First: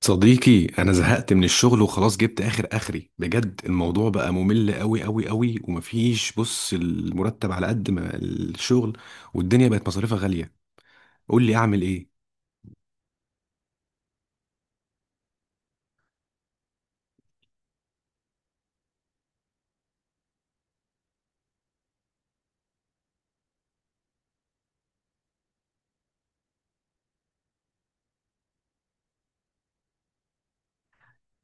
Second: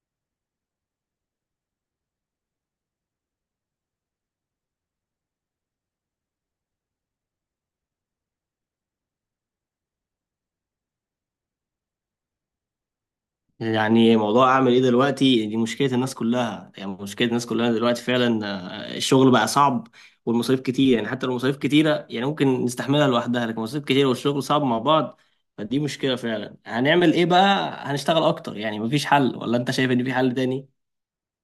صديقي، انا زهقت من الشغل وخلاص جبت اخر اخري بجد. الموضوع بقى ممل قوي قوي قوي ومفيش. بص، المرتب على قد ما الشغل، والدنيا بقت مصاريفها غالية. قول لي اعمل ايه. يعني موضوع اعمل ايه دلوقتي دي مشكله الناس كلها دلوقتي فعلا. آه، الشغل بقى صعب والمصاريف كتير. يعني حتى لو مصاريف كتيره يعني ممكن نستحملها لوحدها، لكن مصاريف كتير والشغل صعب مع بعض. فدي مشكله فعلا. هنعمل ايه بقى؟ هنشتغل اكتر؟ يعني مفيش حل، ولا انت شايف ان في حل تاني؟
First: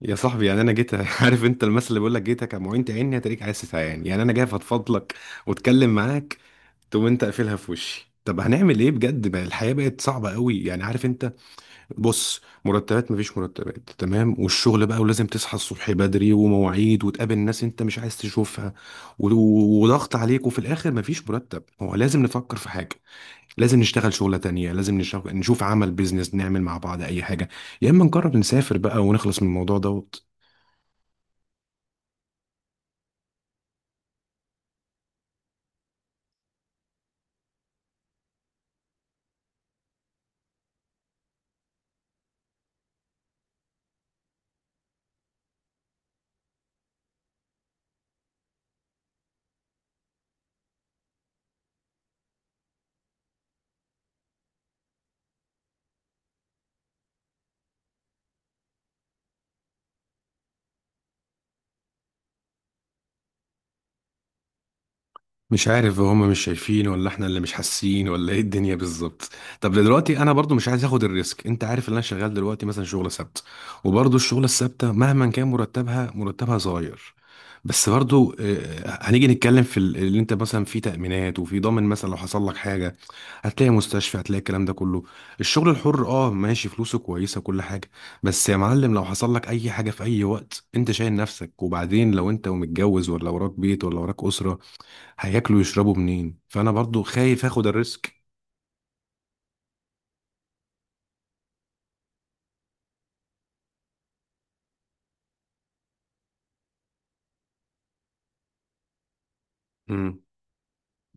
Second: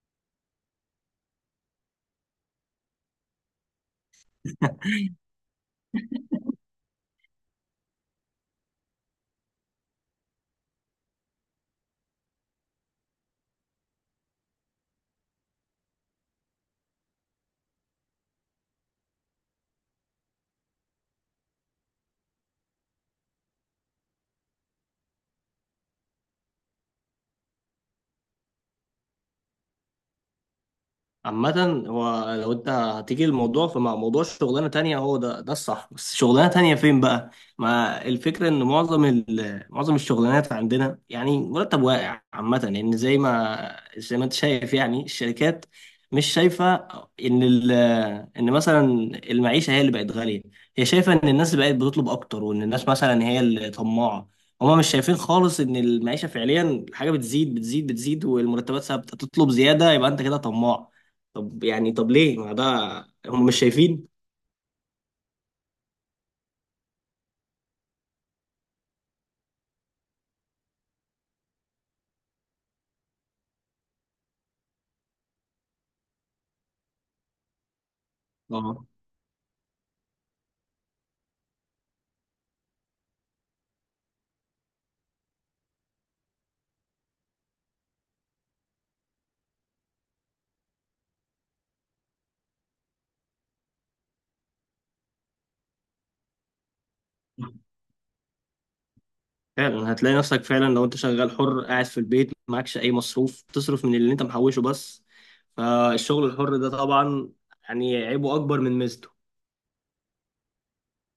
يا صاحبي، يعني انا جيت عارف انت المثل اللي بيقول لك جيتك يا معين تعيني هتريك عايز تتعين. يعني انا جاي افضفضلك واتكلم معاك، تقوم انت قافلها في وشي. طب هنعمل ايه بجد بقى؟ الحياة بقت صعبة قوي، يعني عارف انت. بص، مرتبات مفيش، مرتبات تمام والشغل بقى، ولازم تصحى الصبح بدري ومواعيد وتقابل ناس انت مش عايز تشوفها، وضغط عليك، وفي الاخر مفيش مرتب. هو لازم نفكر في حاجة، لازم نشتغل شغلة تانية، لازم نشغل نشوف عمل بيزنس، نعمل مع بعض اي حاجة، يا اما نقرر نسافر بقى ونخلص من الموضوع ده. عامة هو لو انت هتيجي الموضوع فمع موضوع شغلانة تانية، هو ده الصح، بس شغلانة تانية فين بقى؟ ما الفكرة ان معظم معظم الشغلانات عندنا يعني مرتب واقع عامة، لان زي ما انت شايف يعني الشركات مش شايفة ان ال ان مثلا المعيشة هي اللي بقت غالية. هي شايفة ان الناس بقت بتطلب اكتر، وان الناس مثلا هي اللي طماعة. هما مش شايفين خالص ان المعيشة فعليا الحاجة بتزيد بتزيد بتزيد والمرتبات ثابتة. تطلب زيادة يبقى انت كده طماع. طب يعني طب ليه ما ده، هم مش شايفين. مش عارف، هم مش شايفين ولا احنا اللي مش حاسين ولا ايه الدنيا بالظبط؟ طب دلوقتي انا برضو مش عايز اخد الريسك. انت عارف ان انا شغال دلوقتي مثلا شغل سبت، وبرضو الشغل الثابته مهما كان مرتبها، مرتبها صغير. بس برضو اه، هنيجي نتكلم في اللي انت مثلا في تأمينات وفي ضامن، مثلا لو حصل لك حاجه هتلاقي مستشفى، هتلاقي الكلام ده كله. الشغل الحر اه ماشي، فلوسه كويسه، كل حاجه. بس يا معلم، لو حصل لك اي حاجه في اي وقت انت شايل نفسك. وبعدين لو انت ومتجوز ولا وراك بيت ولا وراك اسره، هياكلوا ويشربوا منين؟ فانا برضو خايف اخد الريسك. فعلا هتلاقي نفسك فعلا لو انت شغال حر قاعد في البيت معكش اي مصروف، تصرف من اللي انت محوشه بس. فالشغل الحر ده طبعا يعني عيبه اكبر من ميزته. امم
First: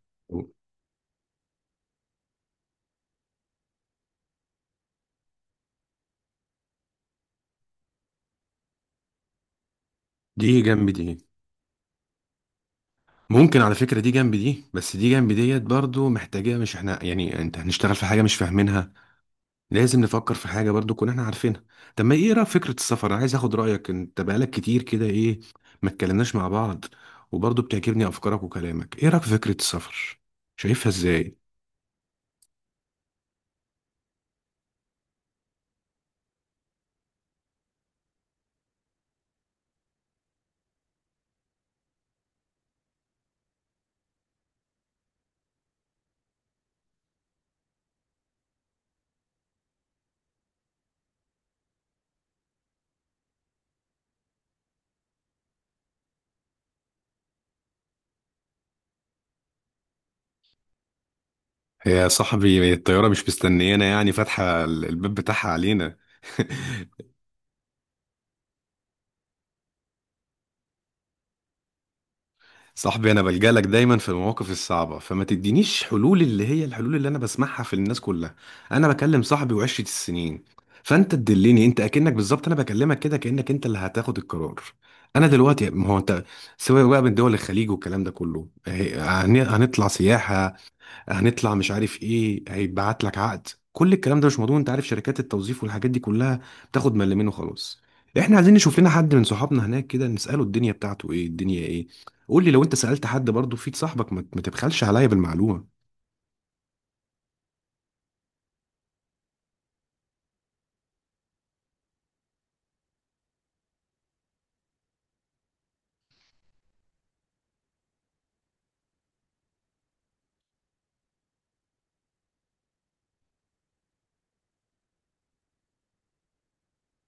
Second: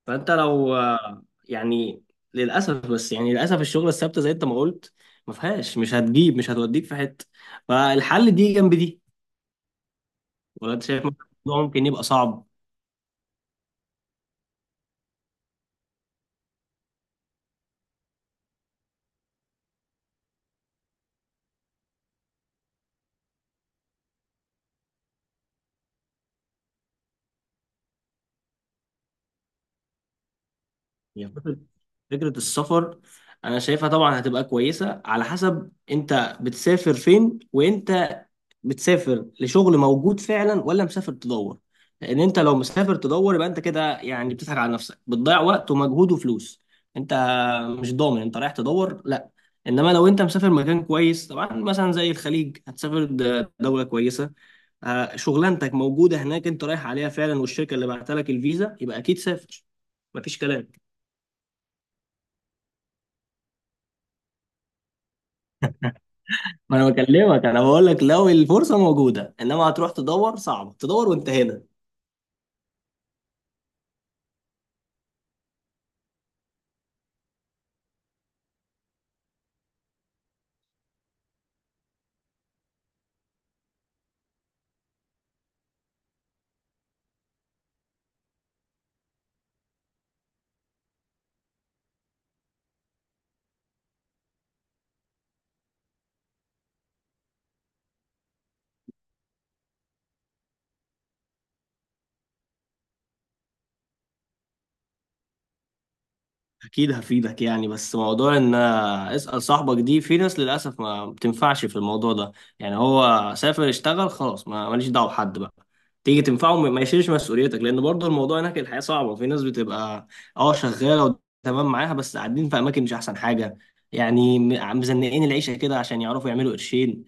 فانت لو يعني للاسف، بس يعني للاسف الشغل الثابته زي انت ما قلت ما فيهاش، مش هتجيب، مش هتوديك في حته. فالحل دي جنب دي، دي ولا انت جنب شايف دي. الموضوع ممكن يبقى صعب؟ ممكن على فكرة دي جنب دي، بس دي جنب ديت برضو محتاجة. مش احنا يعني انت هنشتغل في حاجة مش فاهمينها، لازم نفكر في حاجة برضو كنا احنا عارفينها. طب ما ايه رأيك في فكرة السفر؟ انا عايز اخد رأيك، انت بقالك كتير كده ايه، ما اتكلمناش مع بعض. وبرضو بتعجبني افكارك وكلامك. ايه رأيك في فكرة السفر؟ شايفها هي ازاي؟ فكرة، فكرة السفر أنا شايفها طبعا هتبقى كويسة على حسب أنت بتسافر فين، وأنت بتسافر لشغل موجود فعلا ولا مسافر تدور. لأن أنت لو مسافر تدور يبقى أنت كده يعني بتضحك على نفسك، بتضيع وقت ومجهود وفلوس. أنت مش ضامن أنت رايح تدور، لا. إنما لو أنت مسافر مكان كويس طبعا مثلا زي الخليج، هتسافر دولة كويسة، آه، شغلانتك موجودة هناك أنت رايح عليها فعلا والشركة اللي بعت لك الفيزا، يبقى أكيد سافر، مفيش كلام. يا صاحبي الطيارة مش مستنيانا، يعني فاتحة الباب بتاعها علينا ما انا بكلمك، انا بقول لك لو الفرصه موجوده، انما هتروح تدور صعبه، تدور وانت هنا. صاحبي، انا بلجأ لك دايما في المواقف الصعبه فما تدينيش حلول اللي هي الحلول اللي انا بسمعها في الناس كلها. انا بكلم صاحبي وعشرة السنين، فانت تدلني انت. اكنك بالظبط، انا بكلمك كده كانك انت اللي هتاخد القرار. انا دلوقتي ما هو انت. سواء بقى من دول الخليج والكلام ده كله، هنطلع سياحه، هنطلع مش عارف ايه، هيتبعت لك عقد، كل الكلام ده مش مضمون. انت عارف شركات التوظيف والحاجات دي كلها بتاخد ملمين وخلاص. احنا عايزين نشوف لنا حد من صحابنا هناك كده نساله الدنيا بتاعته ايه الدنيا ايه. قول لي، لو انت سالت حد برضه فيك صاحبك، ما تبخلش عليا بالمعلومه. اكيد هفيدك يعني، بس موضوع ان اسال صاحبك دي، في ناس للاسف ما بتنفعش في الموضوع ده. يعني هو سافر اشتغل خلاص، ما ماليش دعوه بحد بقى تيجي تنفعه. ما يشيلش مسؤوليتك، لان برضه الموضوع هناك الحياه صعبه. في ناس بتبقى اه شغاله وتمام معاها، بس قاعدين في اماكن مش احسن حاجه، يعني مزنقين العيشه كده عشان يعرفوا يعملوا قرشين.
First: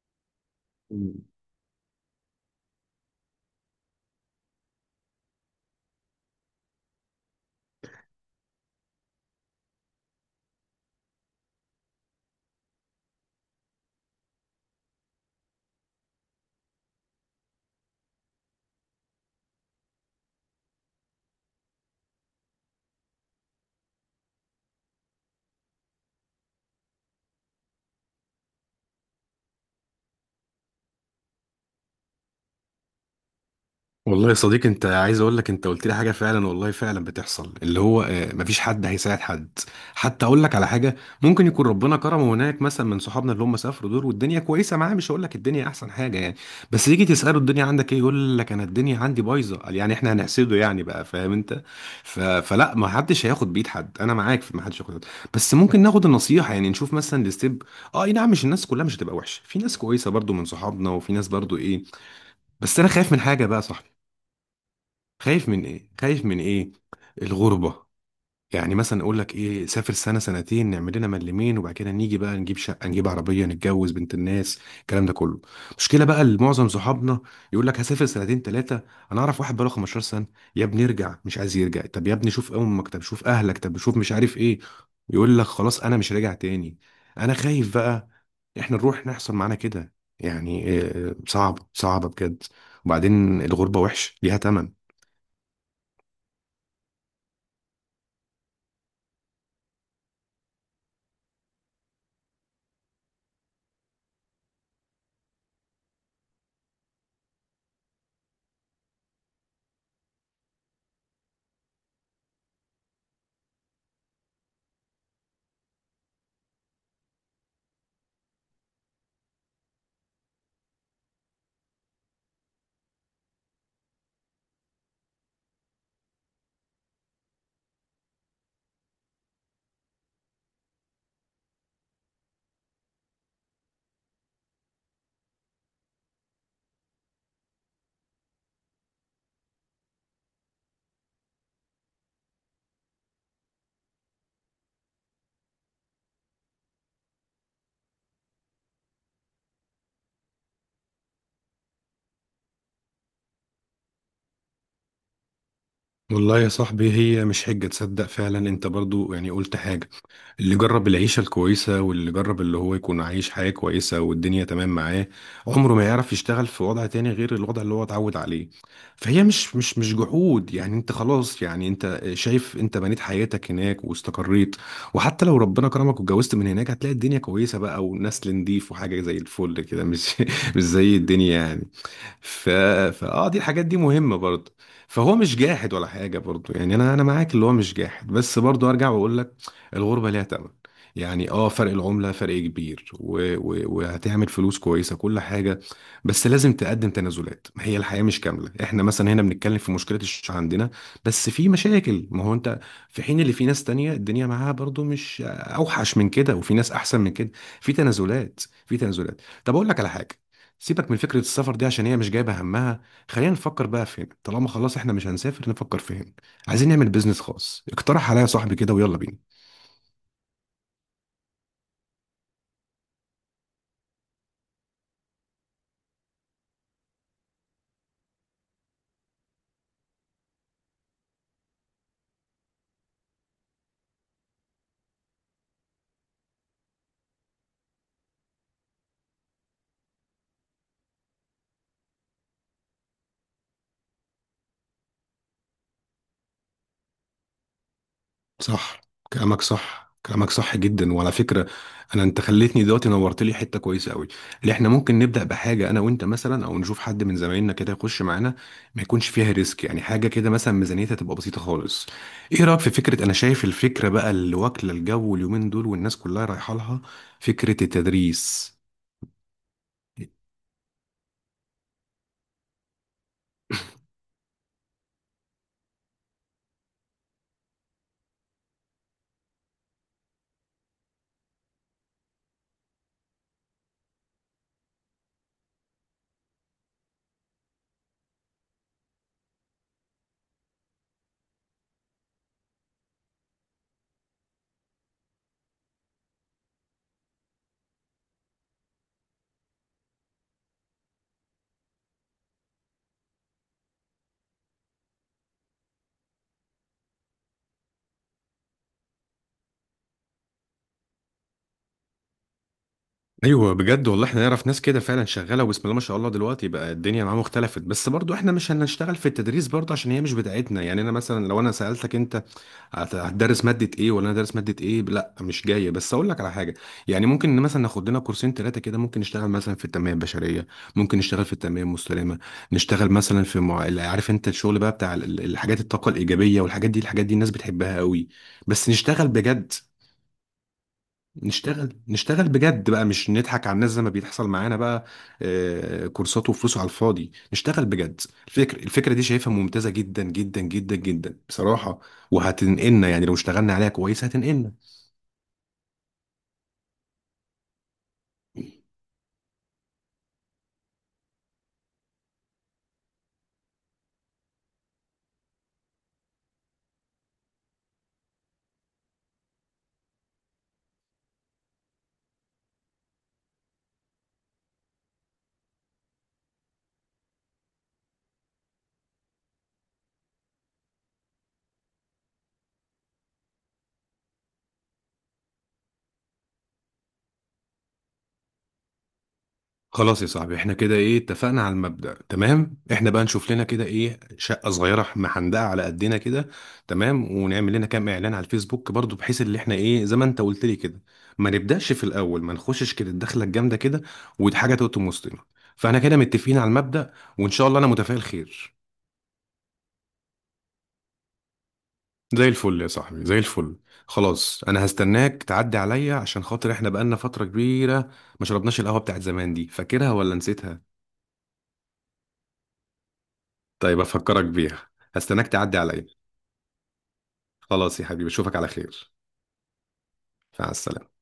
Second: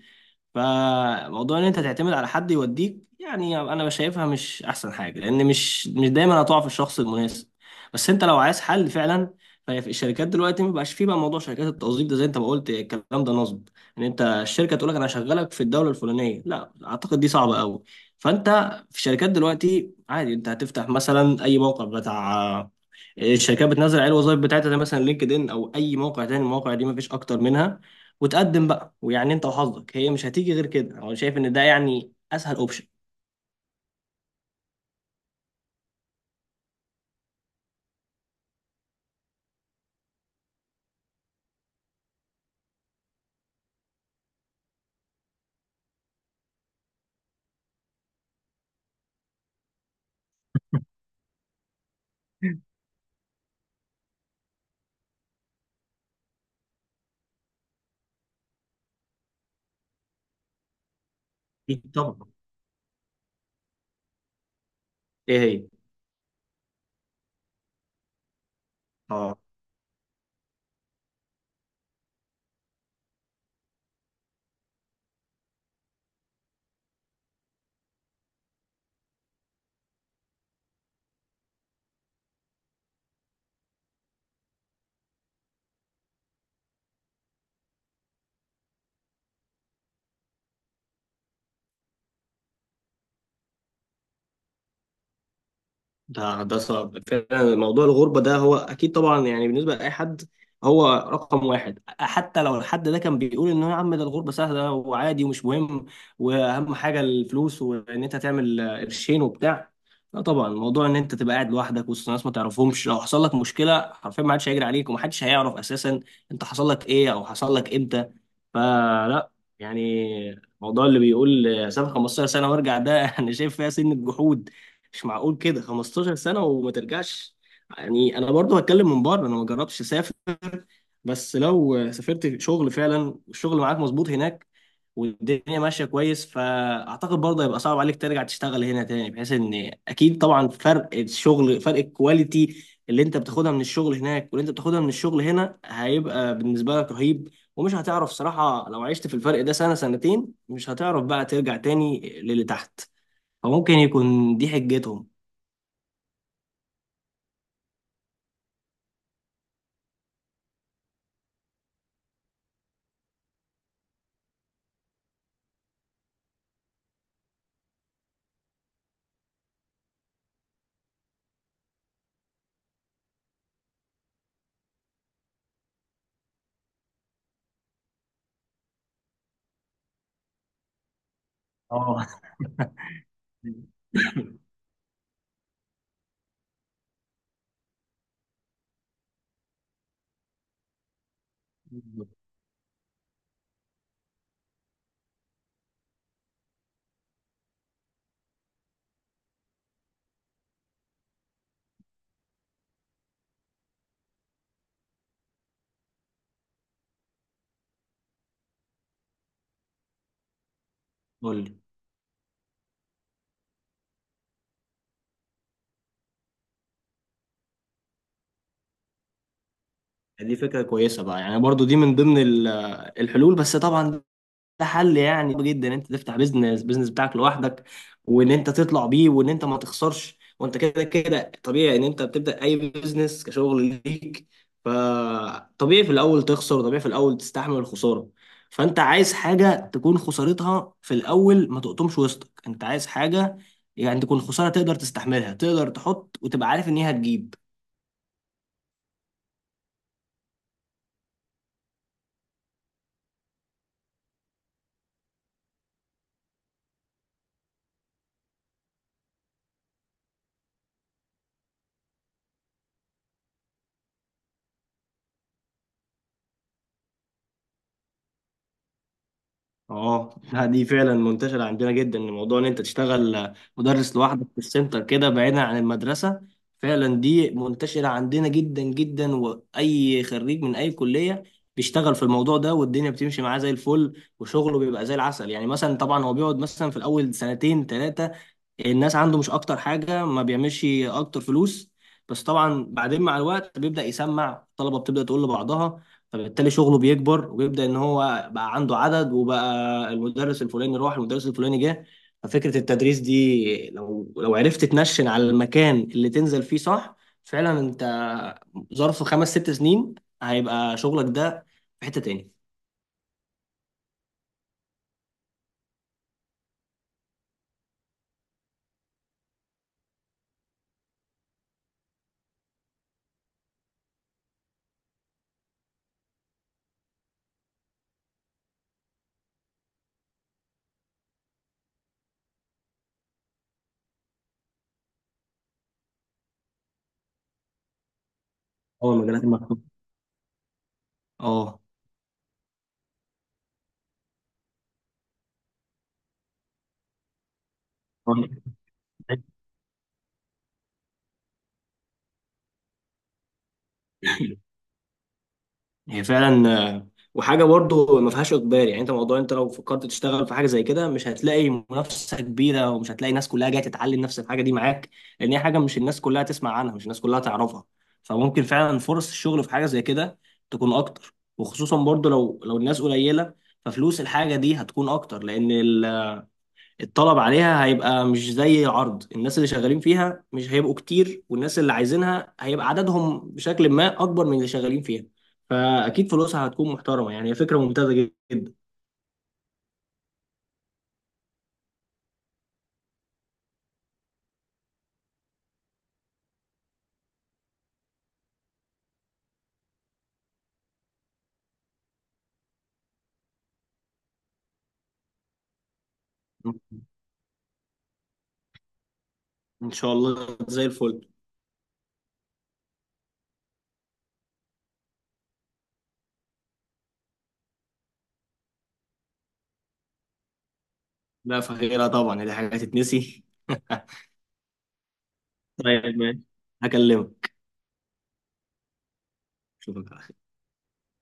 فموضوع ان انت تعتمد على حد يوديك يعني انا شايفها مش احسن حاجه، لان مش دايما هتقع في الشخص المناسب. بس انت لو عايز حل فعلا، فهي في الشركات دلوقتي ما بقاش فيه بقى موضوع شركات التوظيف ده، زي انت ما قلت الكلام ده نصب. ان انت الشركه تقول لك انا هشغلك في الدوله الفلانيه، لا اعتقد دي صعبه قوي. فانت في الشركات دلوقتي عادي، انت هتفتح مثلا اي موقع بتاع الشركات بتنزل عليه الوظائف بتاعتها، زي مثلا لينكد ان او اي موقع تاني، المواقع دي مفيش اكتر منها، وتقدم بقى ويعني انت وحظك. هي مش هتيجي غير كده، انا شايف ان ده يعني اسهل اوبشن. والله يا صديقي، انت عايز اقول لك، انت قلت لي حاجه فعلا والله، فعلا بتحصل اللي هو مفيش حد هيساعد حد. حتى اقول لك على حاجه، ممكن يكون ربنا كرمه هناك مثلا من صحابنا اللي هم سافروا دول، والدنيا كويسه معاه، مش هقول لك الدنيا احسن حاجه يعني. بس يجي تساله الدنيا عندك ايه، يقول لك انا الدنيا عندي بايظه. قال يعني احنا هنحسده يعني بقى، فاهم انت؟ فلا، ما حدش هياخد بايد حد. انا معاك في ما حدش هياخد بإيد. بس ممكن ناخد النصيحه، يعني نشوف مثلا الستيب. اه اي نعم، مش الناس كلها مش هتبقى وحشه، في ناس كويسه برضو من صحابنا، وفي ناس برضو ايه. أكيد طبعا. بس انا خايف من حاجه بقى، صح؟ ايه خايف من هي؟ ايه؟ خايف من ايه؟ الغربة. يعني مثلا اقول لك اه. ايه، سافر سنة سنتين، نعمل لنا ملمين، وبعد كده نيجي بقى نجيب شقة، نجيب عربية، نتجوز بنت الناس، الكلام ده كله. مشكلة بقى لمعظم صحابنا، يقول لك هسافر سنتين ثلاثة. انا اعرف واحد بقاله 15 سنة. يا ابني ارجع مش عايز يرجع، طب يا ابني شوف امك، طب شوف اهلك، طب شوف مش عارف ايه. يقول لك خلاص انا مش راجع تاني. انا خايف بقى احنا نروح نحصل معانا كده. يعني صعب، صعبة بجد. وبعدين الغربة وحش، ليها تمن. ده ده صعب فعلا موضوع الغربة ده، هو أكيد طبعا يعني بالنسبة لأي حد هو رقم واحد. حتى لو الحد ده كان بيقول إن هو يا عم ده الغربة سهلة وعادي ومش مهم، وأهم حاجة الفلوس وإن أنت تعمل قرشين وبتاع، لا طبعا، موضوع إن أنت تبقى قاعد لوحدك وسط ناس ما تعرفهمش، لو حصل لك مشكلة حرفيا ما حدش هيجري عليك، ومحدش هيعرف أساسا أنت حصل لك إيه أو حصل لك إمتى. فلا، يعني الموضوع اللي بيقول سافر 15 سنة وارجع ده أنا شايف فيها سن الجحود. مش معقول كده 15 سنة وما ترجعش. يعني انا برضو هتكلم من بره، انا ما جربتش اسافر، بس لو سافرت شغل فعلا والشغل معاك مظبوط هناك والدنيا ماشية كويس، فاعتقد برضه هيبقى صعب عليك ترجع تشتغل هنا تاني، بحيث ان اكيد طبعا فرق الشغل فرق الكواليتي اللي انت بتاخدها من الشغل هناك واللي انت بتاخدها من الشغل هنا هيبقى بالنسبة لك رهيب. ومش هتعرف صراحة لو عشت في الفرق ده سنة سنتين، مش هتعرف بقى ترجع تاني للي تحت. فممكن يكون دي حجتهم. والله يا صاحبي، هي مش حجة، تصدق فعلا؟ انت برضو يعني قلت حاجة. اللي جرب العيشة الكويسة، واللي جرب اللي هو يكون عايش حياة كويسة والدنيا تمام معاه، عمره ما يعرف يشتغل في وضع تاني غير الوضع اللي هو اتعود عليه. فهي مش جحود يعني. انت خلاص يعني انت شايف، انت بنيت حياتك هناك واستقريت. وحتى لو ربنا كرمك واتجوزت من هناك، هتلاقي الدنيا كويسة بقى، ونسل نضيف، وحاجة زي الفل كده، مش مش زي الدنيا يعني. اه. ف... فاه، دي الحاجات دي مهمة برضه. فهو مش جاحد ولا حاجة برضه، يعني انا معاك اللي هو مش جاحد. بس برضه ارجع واقول لك، الغربة ليها تمن. يعني اه فرق العملة فرق كبير، وهتعمل فلوس كويسة كل حاجة. بس لازم تقدم تنازلات، ما هي الحياة مش كاملة. احنا مثلا هنا بنتكلم في مشكلة الشيش عندنا، بس في مشاكل. ما هو انت في حين اللي في ناس تانية الدنيا معاها برضه مش اوحش من كده، وفي ناس احسن من كده. في تنازلات، في تنازلات. طب اقول لك على حاجة، سيبك من فكرة قول السفر لي. دي عشان هي مش جايبة همها. خلينا نفكر بقى فين، طالما خلاص احنا مش هنسافر نفكر فين. عايزين نعمل بيزنس خاص، اقترح عليا صاحبي كده، ويلا بينا. دي فكرة كويسة بقى، يعني برضو دي من ضمن الحلول، بس طبعا ده حل يعني صعب جدا ان انت تفتح بيزنس، بيزنس بتاعك لوحدك، وان انت تطلع بيه وان انت ما تخسرش. وانت كده كده طبيعي ان انت بتبدأ اي بيزنس كشغل ليك، فطبيعي في الاول تخسر، طبيعي في الاول تستحمل الخسارة. فانت عايز حاجة تكون خسارتها في الاول ما تقطمش وسطك، انت عايز حاجة يعني تكون خسارة تقدر تستحملها، تقدر تحط وتبقى عارف ان هي هتجيب. صح، كلامك صح، كلامك صح جدا. وعلى فكرة، انا انت خليتني دلوقتي، نورت لي حتة كويسة قوي. اللي احنا ممكن نبدأ بحاجة انا وانت مثلا، او نشوف حد من زمايلنا كده يخش معانا، ما يكونش فيها ريسك، يعني حاجة كده مثلا ميزانيتها تبقى بسيطة خالص. ايه رأيك في فكرة، انا شايف الفكرة بقى اللي واكلة الجو اليومين دول والناس كلها رايحة لها، فكرة التدريس. اه لا، دي فعلا منتشرة عندنا جدا، إن موضوع ان انت تشتغل مدرس لوحدك في السنتر كده بعيدا عن المدرسة، فعلا دي منتشرة عندنا جدا جدا. واي خريج من اي كلية بيشتغل في الموضوع ده، والدنيا بتمشي معاه زي الفل وشغله بيبقى زي العسل. يعني مثلا طبعا هو بيقعد مثلا في الاول 2 3 الناس عنده، مش اكتر حاجه، ما بيعملش اكتر فلوس. بس طبعا بعدين مع الوقت بيبدا يسمع، الطلبه بتبدا تقول لبعضها، فبالتالي شغله بيكبر وبيبدا ان هو بقى عنده عدد، وبقى المدرس الفلاني راح المدرس الفلاني جه. ففكره التدريس دي، لو عرفت تنشن على المكان اللي تنزل فيه صح، فعلا انت ظرف 5 6 سنين هيبقى شغلك ده في حته تاني. ايوه بجد والله، احنا نعرف ناس كده فعلا شغاله، وبسم الله ما شاء الله دلوقتي بقى الدنيا معاهم اختلفت. بس برضو احنا مش هنشتغل في التدريس برضو عشان هي مش بتاعتنا. يعني انا مثلا لو انا سالتك انت هتدرس ماده ايه، ولا انا دارس ماده ايه، لا مش جايه. بس اقول لك على حاجه، يعني ممكن مثلا ناخد لنا كورسين ثلاثه كده. ممكن نشتغل مثلا في التنميه البشريه، ممكن نشتغل في التنميه المستدامه، نشتغل مثلا في عارف انت الشغل بقى بتاع الحاجات، الطاقه الايجابيه والحاجات دي. الحاجات دي الناس بتحبها قوي، بس اه، نشتغل المجالات بجد. المفتوحه. اه. نشتغل بجد بقى، مش نضحك على الناس زي ما بيحصل معانا بقى، كورسات وفلوس على الفاضي. نشتغل بجد. الفكرة دي شايفها ممتازة جدا جدا جدا جدا بصراحة، وهتنقلنا، يعني لو اشتغلنا عليها كويس هتنقلنا. هي فعلا، وحاجه برضه ما فيهاش اجبار. يعني انت موضوع انت لو فكرت تشتغل في حاجه زي كده، مش هتلاقي منافسه كبيره ومش هتلاقي ناس كلها جايه تتعلم نفس الحاجه دي معاك، لان هي حاجه مش الناس كلها تسمع عنها، مش الناس كلها تعرفها. فممكن فعلا فرص الشغل في حاجه زي كده تكون اكتر، وخصوصا برضه لو الناس قليله، ففلوس الحاجه دي هتكون اكتر. لان الطلب عليها هيبقى مش زي العرض، الناس اللي شغالين فيها مش هيبقوا كتير، والناس اللي عايزينها هيبقى عددهم بشكل ما أكبر من اللي شغالين فيها. فأكيد فلوسها هتكون محترمة، يعني هي فكرة ممتازة جدا. خلاص يا صاحبي، احنا كده ايه اتفقنا على المبدأ. تمام، احنا بقى نشوف لنا كده ايه شقة صغيرة محندقة على قدنا كده، تمام. ونعمل لنا كام اعلان على الفيسبوك برضو، بحيث اللي احنا ايه زي ما انت قلت لي كده، ما نبدأش في الاول ما نخشش كده الدخلة الجامدة كده، ودي حاجة تقطم وسطنا. فاحنا كده متفقين على المبدأ، وان شاء الله انا متفائل خير. إن شاء الله، زي الفل. زي الفل يا صاحبي، زي الفل. خلاص انا هستناك تعدي عليا عشان خاطر، احنا بقالنا فترة كبيرة ما شربناش القهوة بتاعت زمان. دي فاكرها ولا نسيتها؟ لا، فغيرها طبعا دي حاجة هتتنسي. طيب افكرك بيها. هستناك تعدي عليا. طيب، ماشي، هكلمك. خلاص يا حبيبي اشوفك على خير. شوفك على مع السلامة.